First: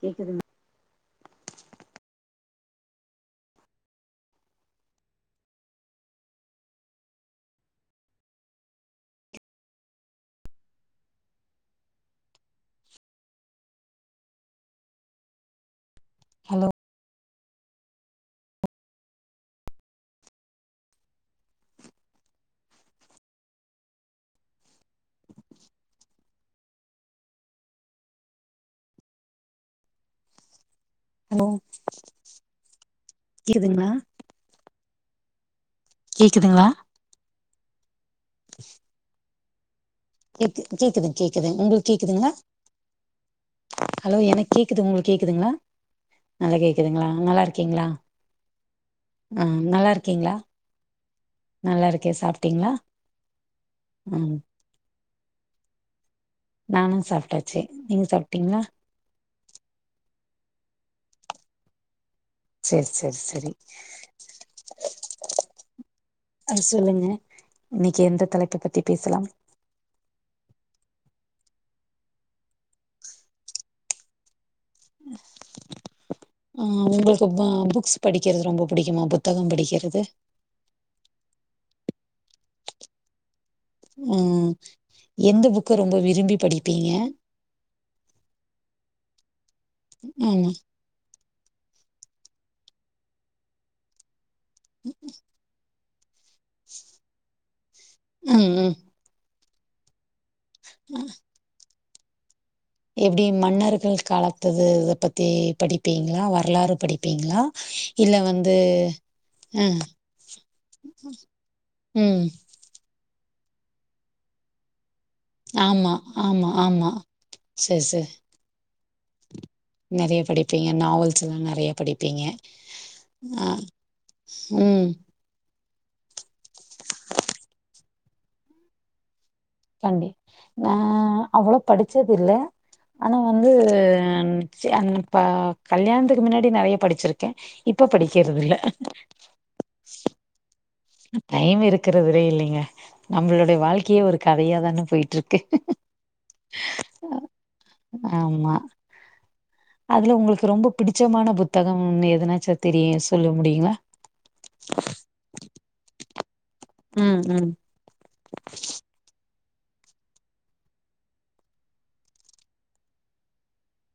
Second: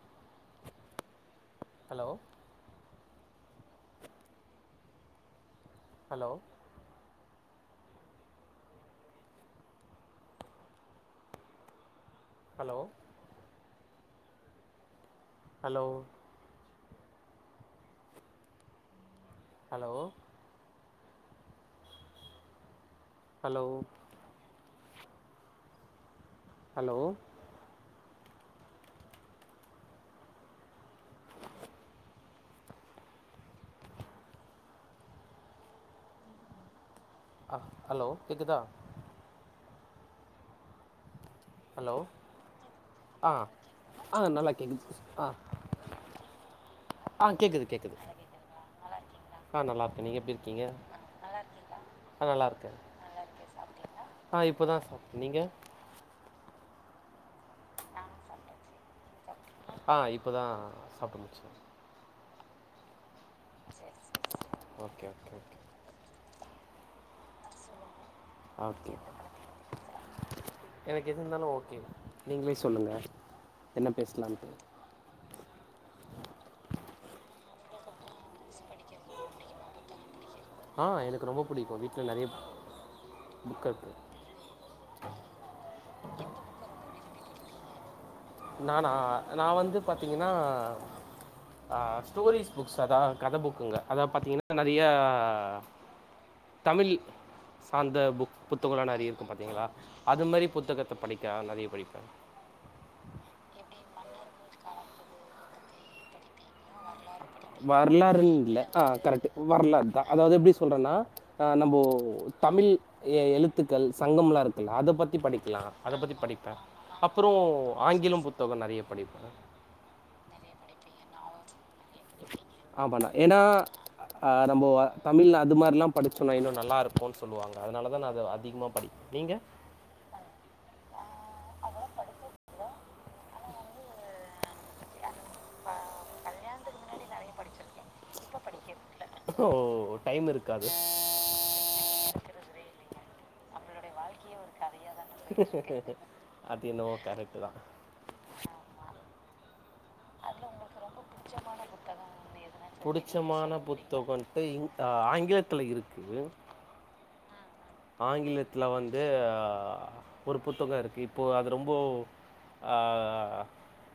கேக்குதுங் hello hello hello hello hello hello hello hello hello கேக்குதுங்லா கேக்குதுங்ளா ஆ ஹலோ கேக்குதா கேக்கு கேக்குது கேக்குது உங்களுக்கு ஹலோ கேக்குதுங்ளா ஆ ஹலோ ஆ எனக் நல்லா கேக்குது உங்களுக் ஆ கேக்குதுங்லா நல்லா கேட்கதுங்லா ஆ நல்லா கேட்குது இருக்கீங்லா கேட்குது ஆ நல்லா நல்லாயிருக்கேன் நீங்கள் எப்படி இருக்கீங்லா இருக்கீங்க நல்லா இருக்கே ஆ சாப்பிட்டீங்லா ம் இப்பதா சாப் நீங்க நானு சாப்ட்டாச்சு நீங்க சாப்ட்டீங்லா ஆ இப்பதா சாப்ட்டு முடிச்சே சேரி சேரி செரி ஓகே ஓகே அ சொல்லுங்க இன்னைக்கு எந்த தலைப்ப பத்தி ஓகே பேசலாம் [inaudible] எனக்கு எது இருந்தாலு ஓகே நீங்ளே சொல்லுங்க என்ன பேசலான்ட்டு ஆ உங்களுக்கு பா புக்ஸ் படிக்கிறது ரொம்ப புடிக்குமா புத்தகம் படிக்கிறது ஆ எனக்கு ரொம்ப புடிக்கு வீட்ல நெறைய புக் இர்க்கு ம் எந்த புக்க ரொம்ப விரும்பி படிப்பீங்க நானா நா வந்து பாத்தீங்கன்னா ஆமா ஆ ஸ்டோரிஸ் புக்ஸ் அதா கத புக்குங்க அதா பாத்தீங்கன்னா நெறைய தமிழ் சார்ந்த புக் ம் ம் புத்தகோல்லா நிறைய இருக்கு பாத்தீங்களா அது மாரி புத்தகத்த படிக்க நெறைய படிப்பே எப்டி மன்னர்கள் காலத்தது இத பத்தி படி வர்லாறுன் இல்ல ஆ கரெக்ட்டு அ வரலாற் தா அதாவ்து எப்டி சொல்றன்னா நம்போ ம் தமிழ் எ எழுத்துக்கள் சங்கம்லா இருக்கல்ல அத பத்தி படி க்கலா அத ஆமா பத்தி ஆமா படிப்பே ஆமா அப்பறோ செரி செரி ஆங்கிலம் புத்தகோ நெறையா படிப்பே நெறைய படிப்பீங்க நாவல்ஸ் எல்லா நெறைய படிப் ஆமாண்ணா ஏனா ஆ நம்போ ம் தமிழ் அதுமாரிலா படிச்சோன்னா இன்னு நல்லாருக்குன் சொல்லுவாங்க அதுனால தா நா அத அதிகமாக படி நீங்க காண்டி நா அவ்வளோ படிச்சதில்ல ஆனா வந்து சேங்ப்பா கல்யாண்த்துக்கு மின்னாடி நெறைய படிச்சிரு க்கே இப்ப படிக்கறதில்ல ஓ டைம் இருக் காது ம் டைம் இருக்கறதுலே இல்லீங்க நம்மளுடய வாழ்க்கையே ஒரு கதையா தான போய்ட்ருக்கு அது என்னவோ கரெட்டு தா ம் ஆமா அதுல உங்கள்க்கு ரொம்ப பிடிச்சமான புத்தகம்னு எதுனாச்சு தெரியு சொல்ல முடியுங்ளா ப இங் அ ஆங்கிலத்துல இருக்கு ம் ம் ஆங்கிலத்ல வந்து ஒரு புத்தகோ இருக்கு இப்போ அது ரொம்ப ஆ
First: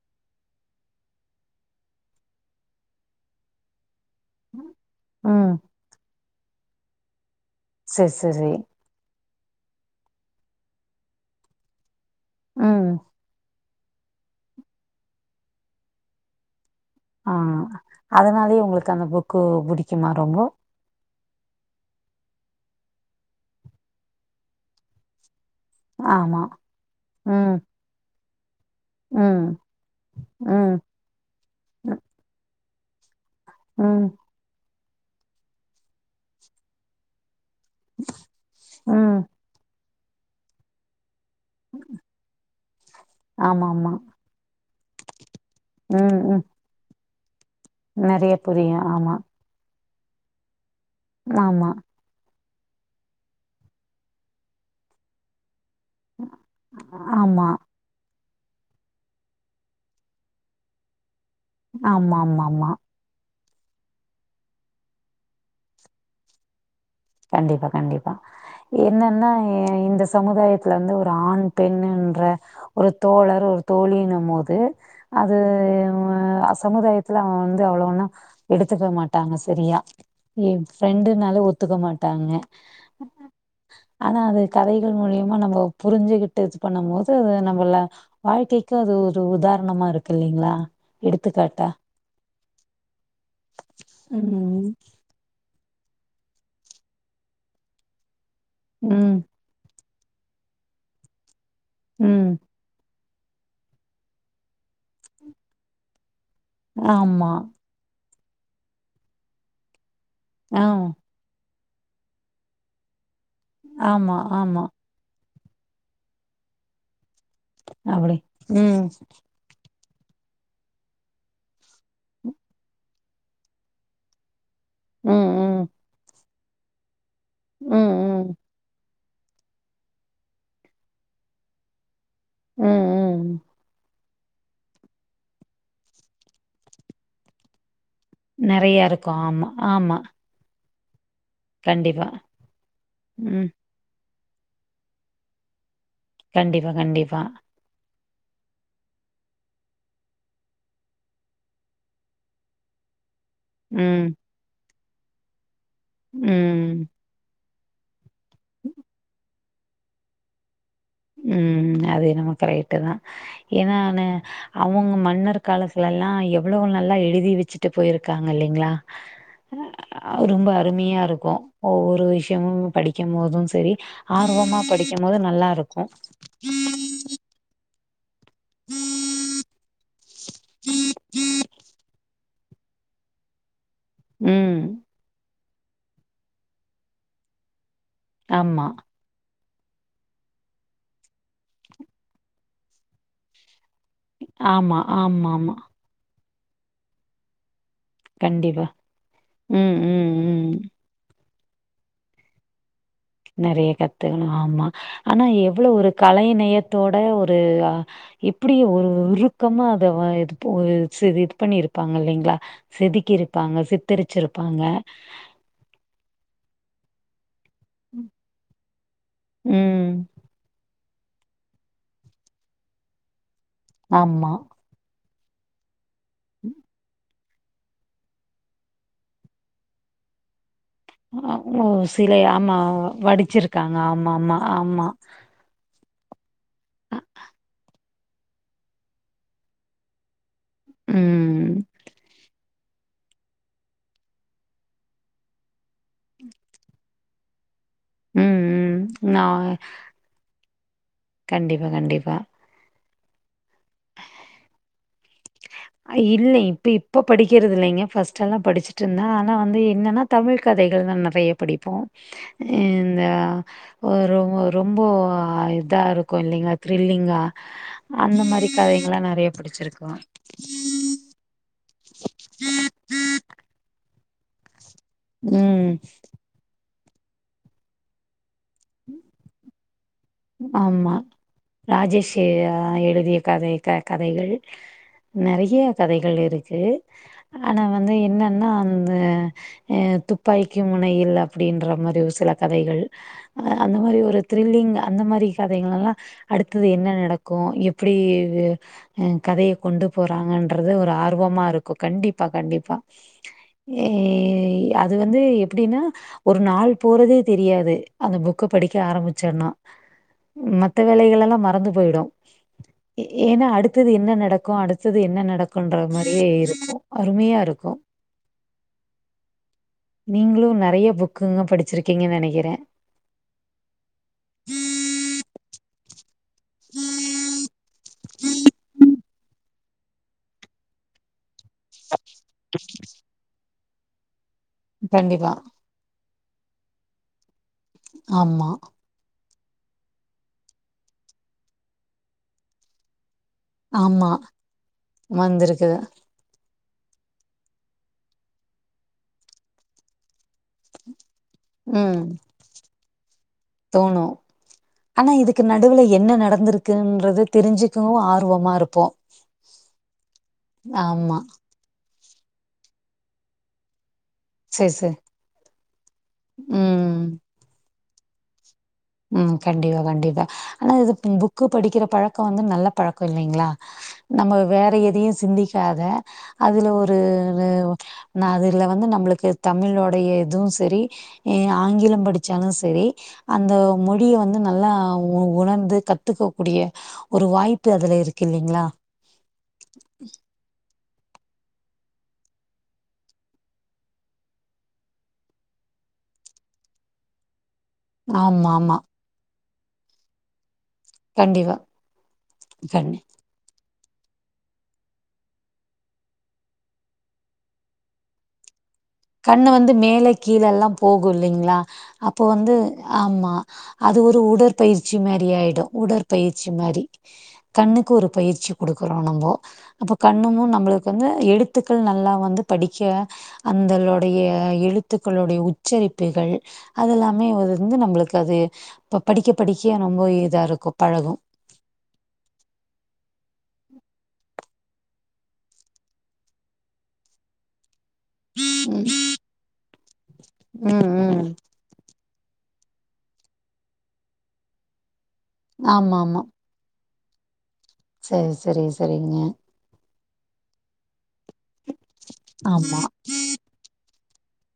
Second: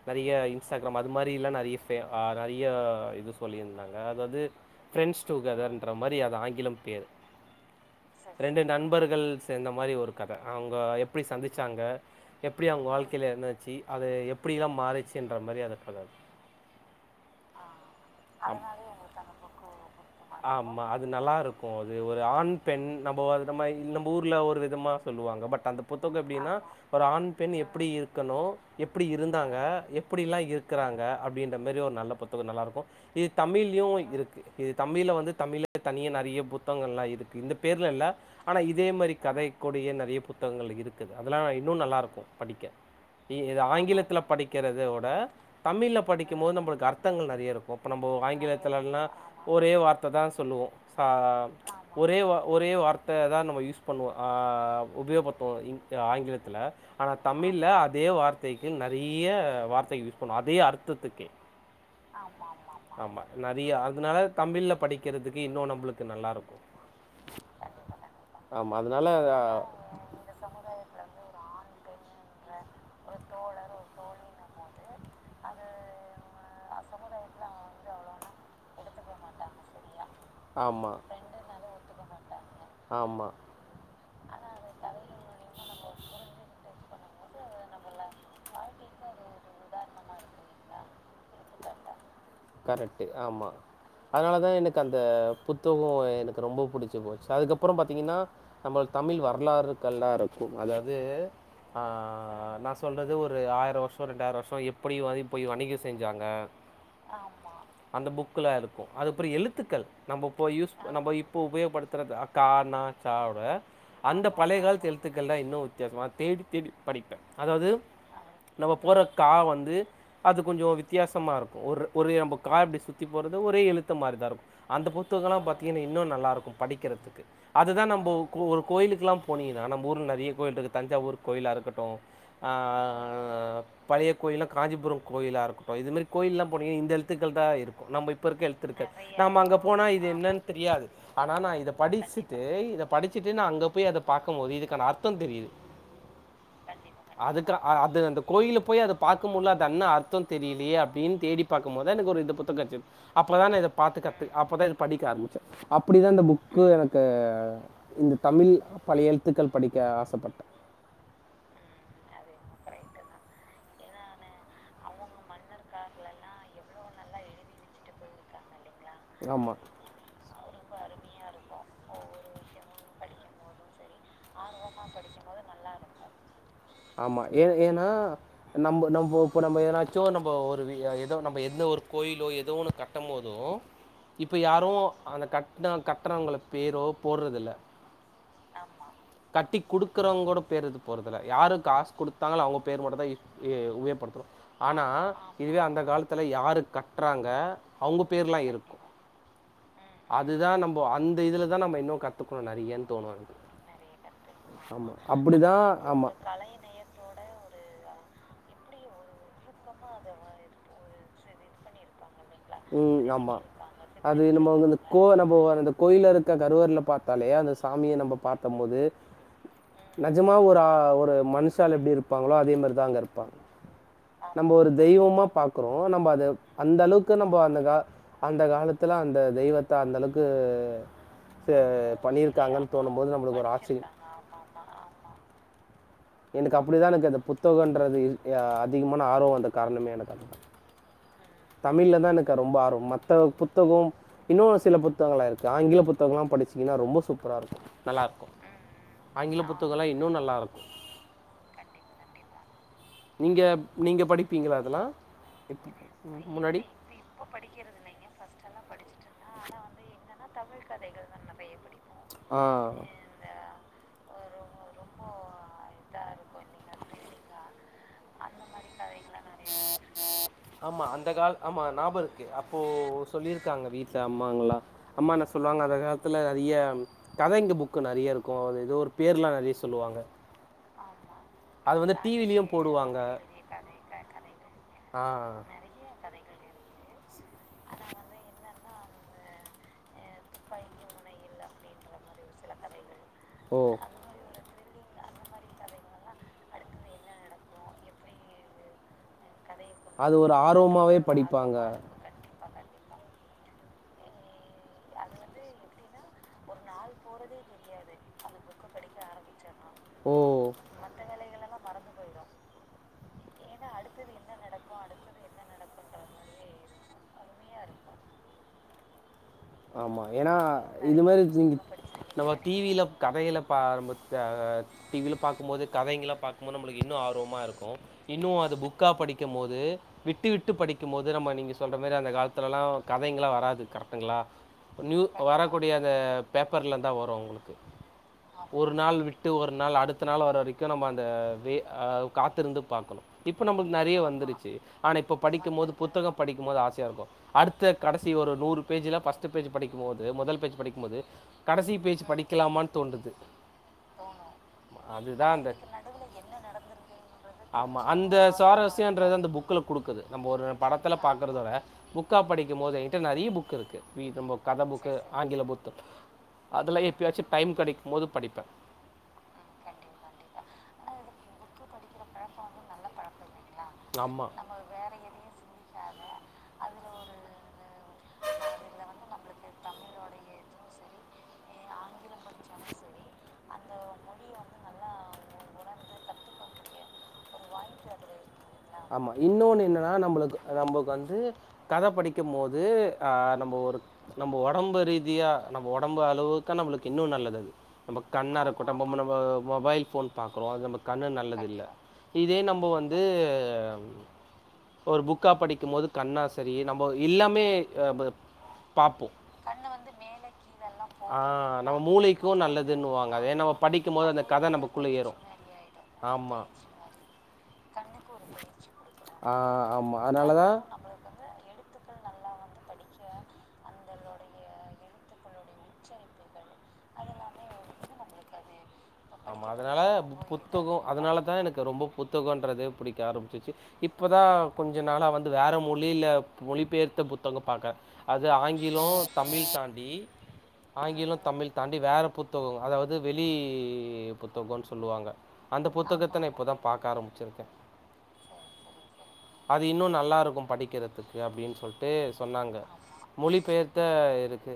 நறிய இன்ஸ்டாகிராம் அது மாரி இல்லா நறியா ஃபே ஆ நறியா இது சொல்லீர்ந்தாங்க எ அதாவ்து ஃப்ரெண்ட்ஸ் ம் டுகெதர்ன்ற மாரி அது ஆங்கிலம் பேரு செஸ் ரெண்டு நண்பர்கள் சேந்த மாரி ஒரு கத அவ்ங்க எப்பிடி சந்திச்சாங்க எப்பிடி அவுங்க ம் வாழ் க்கைல என்னாச்சி அத எப்டில்லா மாறுச்சின்ற மாரியான கத ஆ அதனாலயே உங்களுக் அந்த புக்கு புடிக்குமா ரொம்போ ஆமா அது நல்லாருக்கு அது ஒரு ஆண் பெண் நம்போ அது நம்ம ல் நம்ப ஊர்ல ஒரு விதமா சொல்லுவாங்க பட் அந்த புத்தகோ ஆமா எப்டினா ஒரு ஆண் பெண் ம் எப்பிடி இருக்கணு எப்பிடி ம் இருந்தாங்க எப்பிடி எல்லா ம் இருக்கறாங்க அப்டின்ற மாரி ஒரு நல்ல புத்தகோ நல்லாருக்கு இது தமிழ்லியு ம் இருக்கு இது தமிழ்ல வந்து தமிழ்லே தனியா நறைய புத்தங்கல்லா இருக்கு இந்த பேர்ல இல்லா ஆனா இதே மாரி ம் கதை கூடயே நறைய புத்தகங்கள் இருக் குது அதெல்லா இன்னு நல்லாருக்கு படிக்க இ இது ஆமா ஆமா ஆங்கிலத்துல படிக்கிறத வுட தமிழ்ல ம் ம் படிக்கும்மோது நம்பளுக்கு அர்த்தங்கள் நறைய இருக்கு இப்ப நம்போ நெறைய புரியு ஆங்கிலத்துலன்னா ஆமா ஒரே வார்த்த தா சொல்லுவோ சா ஆமா ஒரே வா ஒரே வார்த்த தா நம்ம யூஸ் பண்ணுவோ அ உபயோக்பட்த்துவோ இ்ங் கு ஆங்கிலத்துல ஆனா ஆமா தமிழ்ல அதே வார் த்தைக்கு நறைய வார்த்தை யூஸ் பண்ணும் அதே அர்த்தத்துக்கு ஆமா ஆமா ஆமா ஆமா நரிய அதனால தமிழல்ல படிக்கிறதுக்கு இன்னும் நம்பளுக்கு நல்லா இருக்கு கண்டிப்பா கண்டிப்பா ஆமாம் அதனால என்னன்னா ஆ, இந்த அஹ், சமுதாயத்துல வந்து ஒரு ஆண் பெண் ஒரு தோழர் ஒரு தோழின்னு போது அது அ சமுதாயத்துல வந்து அவ்ளவு ஒன்னோ எடுத்துக்க மாட்டாங்க செரியா ஏன் ஆமாம் ஃப்ரெண்டுனாலு ஒத்துக்க மாட்டாங்க ஆமாம் ஆனா அது கதைகள் மூலியமா நம்ம புரிஞ்சுகிட்டு இது பண்ணும் போது நம்மல வாழ்க்கைக்கு அது ஒரு உதாரணமா இருக்கு இல்லலைங்களா எடுத்துக்காட்டா கரெக்ட்டு ஆமா அதனால தான் ம் எனக்கு அந் த புத்தகொம் எனக்கு ரொம்ப புடிச்சி போச்சு அதுக்கப்பறம் பாத்தீங்கன்னா நம்ம தமிழ் ம் வரலாறு கள்லா இருக்கும் அதாவது ஆ ம் நான் சொல் வது ஒரு ஆயிரம் வருஷம் ரெண்டாயிரம் வருஷம் எப்டி போய் வணிகம் செஞ்சாங்க ஆமா அந்த புக்குல இருக்கும் அதுப்பிற எழுத்துக்கள் நம்ப போய் ஆ யூஸ் நம்ப யூ இப்ப உபயோப்படுத்துறது கா னா சா வுட ஆமா அந்த பலய ஆமா காலத்து எழுத் த்துக்கள்லாம் இன்னும் வித்தியசமா தேடி தேடி படிப்பே அதாவது அப்டி நம்ம ம் போடுற க வந்து அது கொஞ்சம் வித்தியாசமா இருக்கும் ஒரு ஒரு நம்ப க இப்டி சுத்தி போடுறது ஒரே எழுத்த மாரி தான் இருக்கும் அந்த ம் புத்தகலாம் ம் பாத்திங்கன்னா இன்னும் நல்லாயிருக்கும் படிக்கிறதுக்கு அதுதான் ம் நம்பொ ம் கோ ஒரு கோயிலுக்கெல்லாம் போனீங்கன்னா நம்ம ஊர்ல நெறைய கோயில் இருக்கு தஞ்சாவூர் கோயிலா இருக்கட்டும் ம் ம் பழைய கோயில்லா காஞ்சிபுரம் கோயிலா இருக்கட்டும் இதுமாரி கோயில்லாம் போனீங்க இந்த எழுத்துக்கள் தான் இருக்கும் நம்ப இப் இப்ப இருக்க நெறைய எழுத்திருக்காது இருக்கு நம்ப ஆமா அங்க போனா ஆமா இது என்னன்னு தெரியாது ஆனா நான் இத கண்டிப்பா படிசிட்டு இத படிச்சுட்டு ம் நான் அங்க போய் அத பாக்கும் போது இதுக்கான அர்த்தம் தெரியுது கண்டிப்பா கண்டிப்பா அதுக்கு அது அந்த கோயில்ல போய் அத பாக்கும் போது அது அன்ன அர்த்தம் தெரியலயே அப்டின் தேடி பாக்கும் போது எனக்கு ஒரு இந்த புத்தக கடச்சிது அப்பதான் நா இத ம் பாத்துக்க அப்பதான் இத படிக்க ஆரம்பிச்ச அப்டி தான் இந்த புக்கு ம் எனக்கு இந்த தமில் பலைய எழலுத்துக்கள் படிக்க ஆசப்பட்ட ம் அது என்னமோ கரைட்டு தான் ஏனானே அவுங் அவங்க மன்னர் கால ல்லெல்லா எவ்ளோ நல்லா எழுதி வச்சிட்டு போயிருக்காங்க இல்லைங்களா ஆமா ஆ ரொம்ப அரிமையா இருக்கும் ஒவ்வொரு விஷியமு படிக்கும் போதும் செரி ஆர்வமா படிக்கும் போது நல்லா இருக்கும் ஆமா ஏ ஏனா நம்ப நம்போ இப்ப நம்ம ஏனா சோ நம்மோ ஒரு எதோ நம்மோ எந்த ஒரு கோயிலோ ஏதுவு ஒன்னு கட்டம் போதோ இப்ப ம் யாரு அந்த கட்ட கட்டறவங்கள பேரோ போடறதில்ல ஆம்மா கட்டி குடுக்குறவங்களோட பேரு இது போறதில்ல யாரு காசு குடுத்தாங்ளோ அவங்க பேரு மட்டு தா ஏ படுக்றோ ஆமா ஆனா ஆமா ஆமா இதுவே அந்த காலத்ல யாரு கட்றாங்க அவுங்க பேர்லா கண்டிப்பா இருக்கும் ம் ம் ம் அதுதா நம்போ அந் இதுல தா நம்ம இன்னு கத்துக்கணு நெறையானு தோணு நெறைய கத்துக்கணு ஆமா ஆனா தான் எவ்ளவு ஒரு ஆமாம் கலை நெய தோட ஒரு எப்டி ஒரு இருக்கமா அத வா எடுப்போது செரி இது பண்ணியிருப்பாங்களிங்ளா ம் ஆமா அது நம்மோ வந்து கோ நம்போ வந்து கோ கோயில்ருக்க கருவறல்ல பாத்தாலே அந்த சாமிய ம். நம்ம பாத்தும் போது ந ம். நிஜமா ஒரா ஒரு ஒரு மனுஷாலு எப்டி இருப்பாங்களோ அதே மாறிதா அங்கருப்பாங் ஆமா. நம்ம ஒரு தெய்வமா பாக்குறோ நம்ம அத அந்தளவுக் க்கு நம்ம அந்த கா அந்த காலத்துல அந்த தெய்வத்த அந்தளவுக்கு அப்போ சிலையா ஆமா நம்மளுக்கு ஒரு வடுச்சிருக்காங்க ஆச்சரியம் ஆமா ஆமா ஆமா எனக்கு அப்டிதா அ எனக்கு அந்த புத்தகோன்றது இருக் ஆ அதிகமான ஆர்வோ வந்த காரணமே எனக்கு அதா ம் தமிழ்ல தா எனக்கு ரொம்ப ஆர்வோ மத்த புத்தகோம் இன்னு சில புத்தகங்களா இருக்கு ஆங்கில புத்தகல்லா படிச்சீங்கன்னா ரொம்ப சூப்பராருக்கு ம், நல்லாருக்குங்க ம். ஆங்கில நான் புத்தகல்லா இன்னு நல்லாருக்கு கண்டிப்பா கண்டிப்பா நீங்க நீங்க படிப்பீங்களா அதெல்லா ஐ இல்லே இப்ப இப்ப படிக்கிறதில்லைங்க ஃபர்ஸ்ட்ல்லா படிச்சுட்டுருந்த ஆனா வந்து என்னன்னா தமிழ் கதைகள் தா நறைய படிப்போ ஆ இந்த ஆ ஒரு ஒரு ரொம்பே இதாருக்கு இல்லிங்ளா த்ரில்லிங்கா அந்த மாறி கதைங்களா நறைய படிச்சிருக்கோ ஆமா அந்த கால ஆமா நாபோருக்கு அப்போ சொல்லிருக்காங்க வீட்ல அம்மாங்களா அம்மா என்ன சொல்லுவாங்க ம் அந்த காலத்துல நறைய கதைங்க புக் க்கு நறையருக்கு அது ஏதோ ஒரு பேர்லா நறையா சொல்லுவாங்க ஆமா அது வந்து டிவிலயு ராஜேஷேயா ஆ போடுவாங்க எழுதிய கதை க கதைகள் ஆ நறைய கதைகள் இருக்கு ஆனா வந்து என்னன்னா அந்த எ துப்பாக்கி முனையில் அப்டின்ற மாரி ஒரு சில கதைகள் ஓ அந்த மாரி ஒரு த்ரில்லிங்கா அந்த மாரி கதைங்களெல்லா அடுத்தது என்ன நடக்கு எப்பிடி இவ் எ கதைய கொண்டு அது ஒரு போவாங்க போறாங்கன்றது ஒரு ஆர்வமாவே அப்படின்ற படிப்பாங்க ஆர்வமாருக்கு மாதிரி கண்டிப் பா கண்டிப்பா ஏ அது வந்து எப்டினா ஒரு நாள் போறதே தெரியாது அந்த புக்க படிக்க ஆரமிச்சோனா ஓ மத்த வேலைகளெல்லா மறந்து போய்டு ஏ ஏனா அடுத்தது என்ன நடக்கு அடுத்தது என்ன நடக் குன்ற மாரியே இருக்கு அருமையாருக்கு ஆமா ஏனா நீங்களு நெறைய இது மாரி புக்குங்க தீ ங்க படிச்சிருக்கீங்கன் நம்ம நெனைக்கிறே டி வில கதைகள பா [unintelligible] அ டி வில பாக்குபோது கதைங்கள பாக் கும்போது நம்மளுக்கு இன்னு ஆர்வமாருக்கு இன்னு அது புக்கா படிக் கம் போது விட்டு விட்டு படிக்கும் போது நம்ம நீங்க சொல்ற மாரி அந்த காலத்துல்ல கதைங்களா வராது கரெ ங்களா நியூ கண்டிப்பா வரக்கூடிய அந்த பேப்பர்ல தா வரு உங்குளுக்கு ஆமா ஒரு நாள் விட் டு ஒரு நாள் அடுத்த நாள் வர வரைக்கி நம்ம அந்த வே அ காத்துருந்து பாக்கணு இப்ப நம்மளுக்கு நறைய ஆமா வந்துருச்சு ஆனா இப்ப படிக்கும் போது வந்திருக்குது புத்தகப் படிக்கும்போது ஆசையாருக்கு அடுத்த கடைசி ஒரு நூறு பேஜ்ல ஃபர்ஸ்ட் பேஜ் படிக்கும் போது மொதல் பேஜ் படிக்கும்போது கடைசி ம் பேஜ் படிக்கலாமானு தோன்டுது தோணு ஆனா அதுதா இதுக்கு அந்த நடுவுல என்ன நடந்திருக்குன்றது ஆமா தெரிஞ்சுக்கவு அந்த ஆர்வமா இருப்போ சுவாரஸ்யோன்றது அந்த புக்ல குடுக்குது நம்ம ஒரு படத்துல ஆமா பாக்கறதோட புக்கா படிக்கும் போது எங்கிட்ட நறைய புக்ருக்கு வி நம்போ கத சேர் புக்கு சேர் ஆங்கில புத்து அதெல்லாமன ம் எப்பயாச்சு டைம் கெடைக்கும்போது படிப்பே ம் கண்டிப்பா கண்டிப்பா ஆனா இது பு புக்கு படிக்கிற பழக்கோ வந்து நல்ல பழக்கோ இல்லைங்ளா ஆமாம் நம்ம வேற எதையு சிந்திக்காத அதுல ஒரு ஒரு நா அதுல வந்து நம்முளுக்கு தமிழோடைய இதுவு செரி எ ஆங்கிலோ படிச்சாலு செரி அந்த மொழிய வந்து நல்லா உ உணர்ந்து கத்துக்க கூடிய ஒரு வாய்ப்பு அதுல இருக்கு இல்லீங்களா ஆமா இன்னோன்னு என்னன்னா நம்முளுக்கு நம்மக்கு வந்து கத படிக்கும் போது அ நம்போ ஒரு நம்போ ஒடம்பு ரீதியா நம்போ ஒடம்பு அள வுக்கு நம்புளுக்கு இன்னு நல்லது அது நம்ப கண்ணா ஆமா ஆமா இருக்கட்டு பொம்ம நம்போ மொபைல் ஃபோன் பாக்கறோ அது நம்மக் கண்ணு கண்டிப்பா நல்லதில்ல இதே நம்போ கண் வந்து ஒரு புக்கா படிக்கும்போது கண்ணா சரி நம்ம எல்லாமே ப ப பாப்போ கண்ணு வந்து மேலே கீழல்லா போகோ இல்லிங்களா ஆஹ் நம்ம அப்போ மூளைக்கும் வந்து நல்லதுன்னுவாங்க ஆமா அதே நம்ம படிக்கும் அது போது ஒரு அந்த கதை நமக்குள்ளே உடற்பயிற்சி ஏறும் மாரி ஆயிடோ உடற்பயிற்சி ஆமாம் மாரி கண்ணுக்கு ஒரு பயிற்சி குடுக்குறோ ஆ நம்மோ அப்போ ஆமா கண்ணுமு அதனாலதா நம்புளுக் கு வந்து எழுத்துக்கள் நல்லா வந்து படிக்க அ ந்தளோடைய எழுத்துக்களுடைய உச்சரிப்புகள் அதெல்லாமே ஒரு இந்து நம்புளுக்கு அது இப்போ படிக்க படிக்க ரொம்போ இதாருக்கோ பழகோ அதா எனக்கு ரொம்ப புத் புத்தகோன்றதே புடிக்க ஆரம்பச்சிச்சு இப்பதா கொஞ்சோ நாளா வந்து வேற மொழியில மொழிபெயர்த்த புத்தகோ பாக்க அது ஆங்கிலோ ம் தமிழ் தாண்டி ம் ஆங்கிலோ ம் தமிழ் தாண்டி வேற புத்தகோ அதாவது வெளி புத்தகோனு சொல்லுவாங்க அந்த ஆமாம் புத்தகத்த நா இப்பதா பாக்க ஆரம்பிச்சிருக்கே செரி செரி செரிங்க அது இன்னோ நல்லாருக்கோ படிக்கிறதுக்கு அப்படின்னு சொல்ட்டு சொன்னாங்க ஆமாம் மொழிபெயர்த் த்த இருக்கு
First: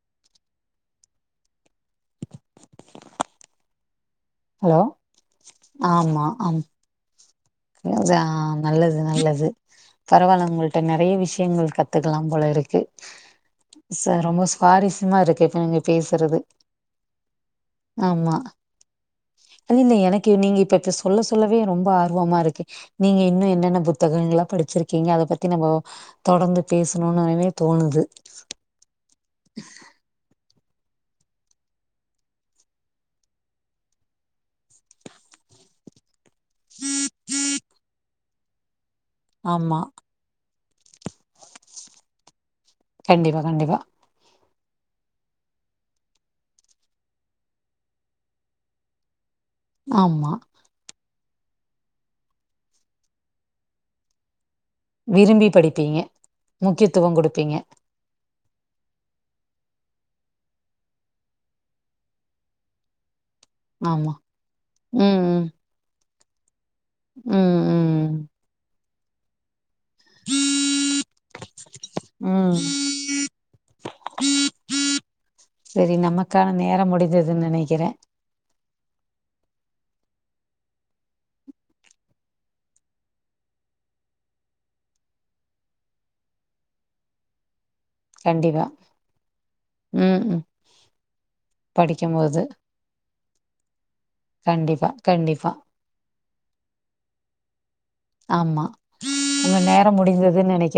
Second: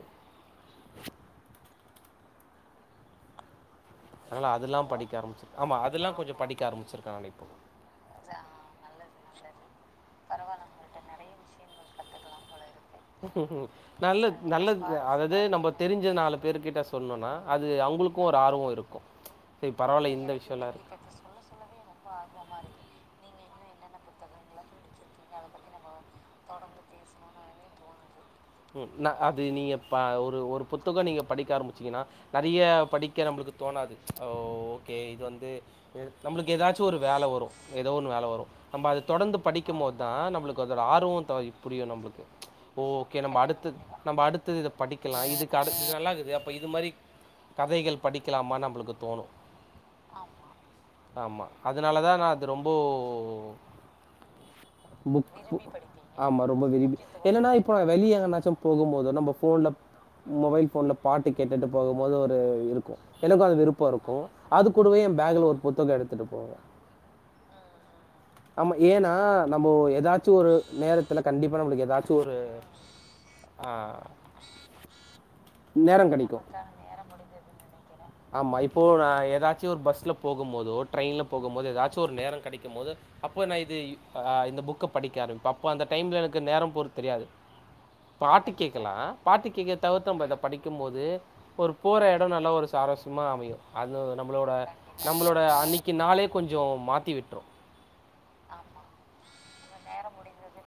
அதனாலா அதெல்லா ஹலோ படிக்க ஆரம்பிச்சிருக் ஆமா அதெல்லா ஆமாம் கொஞ்சோ ஆமாம் படிக்க ஆரம்பிச்சிருக்கே நானு இப்போ [unintelligible] நல்லது நல்லது பரவாயில்ல உங்கள்ட்ட நறைய விஷ் யங்கள் கத்துக்கலா போல இருக்கு ச நல்லது ரொம்ப நல்லது சுவாரஸ்யமா அதுதே இருக்கு இப்ப நம்ம நீங்க தெரிஞ்ச நாலு பேசுறது பேரு கிட்ட சொன்னோனா அது அவுங்களுக்கோ ஆமா ஒரு ஆர்வோ இருக்கோ அது இல்ல எனக்கு நீங்க இப்ப இப்ப சொல்ல சொல்லவே ரொம்ப ஆர்வமா இருக்கு கு நீங்க இன்னு என்னென்ன புத்தகங்களா படிச்சிருக்கீங்க அத பத்தி நம்போ தொடந்து பேசணோனவே தோணுது ம் நா அது நீங்க பா ஒரு ஒரு புத்தகோ நீங்க படிக்க ஆரம்பிச்சீங்கன்னா நறிய படிக்க நம்புளுக்கு தோணாது ஓகே இது வந்து நம்புளுக்கு ஏதாச்சு ஒரு வேல வரோ எதோ ஒன்னு வேல வரோ நம்ம அத தொடந்து ஆமா படிக்கும் போது தா நம்புளுக்கு அதோட ஆர்வோ த புரியு நம்புளுக்கு ஓகே நம்ம கண்டிப்பா அடுத்து கண்டிப்பா நம்ம அடுத்து இத படிக்கலா இதுக்கு அடுத் இது நல்லாக்குதே அப்ப இது மாரி கதைகள் படிக்கலாமானு நம்புளுக்கு தோணோ ஆமா ஆமா அதனால தா நா அத ரொம்போ புக் விரும்பி பு படிப்பீங்க ஆமா ரொம்ப விரும்பி முக்கியத்துவோ என்னன்னா குடுப்பீங்க வெளிய எங்கனாச்சோ போகும் போதோ நம்ப ஃபோன்ல மொபைல் ஃபோன்ல பாட்டு கேட்டுட்டு போகும் போது ஒரு இருக்கோ எனக்கோ அது விருப் போ ஆமா இருக்கோ அது கூடவே ஏ ம் ம் பேக்ல ஒரு புத்தகோ எடுத்துட்டு போவ ம் ம் ஆமா ஏன்னா நம்போ ஏதாச்சு ஒரு நேரத்துல கண்டிப்பா நம்மளுக்கு ஏதாச்சு ஒரு ம் அ செரி கிடைக்கும். நமக்கான நேர முடிந்ததுன்னு நெனைக்கிறே ஆமா இப்போ நா ஏதாச்சு ஒரு பஸ்ல போகு மோதோ ட்ரெயின்ல போகும் மோதோ எதாச்சு ஒரு நேர கெடைக்கு மோது அப்போ நா இது இந்த புக்க படிக்க ஆரம்பிப்ப அப்போ அந்த டைம்ல எனக்கு நேர போறத் தெரியாது [inaudible] பாட்டு கண்டிப்பா கேட்கலா பாட்டு கேட்க தவித்து ம் நம்ம இத ம் படிக்கு போது ஒரு போற எடோ படிக்கும்போது நல்ல ஒரு சுவரஸ்ஸும்ம அமையு அது நம்பளோட கண்டிப்பா நம்பளோட கண்டிப்பா அன்னைக்கி நாளே கொஞ்சோ மாத்தி விட்ரு ஆமா உங்க நேர முடிஞ்சதுன்னு நெனைக்கிறா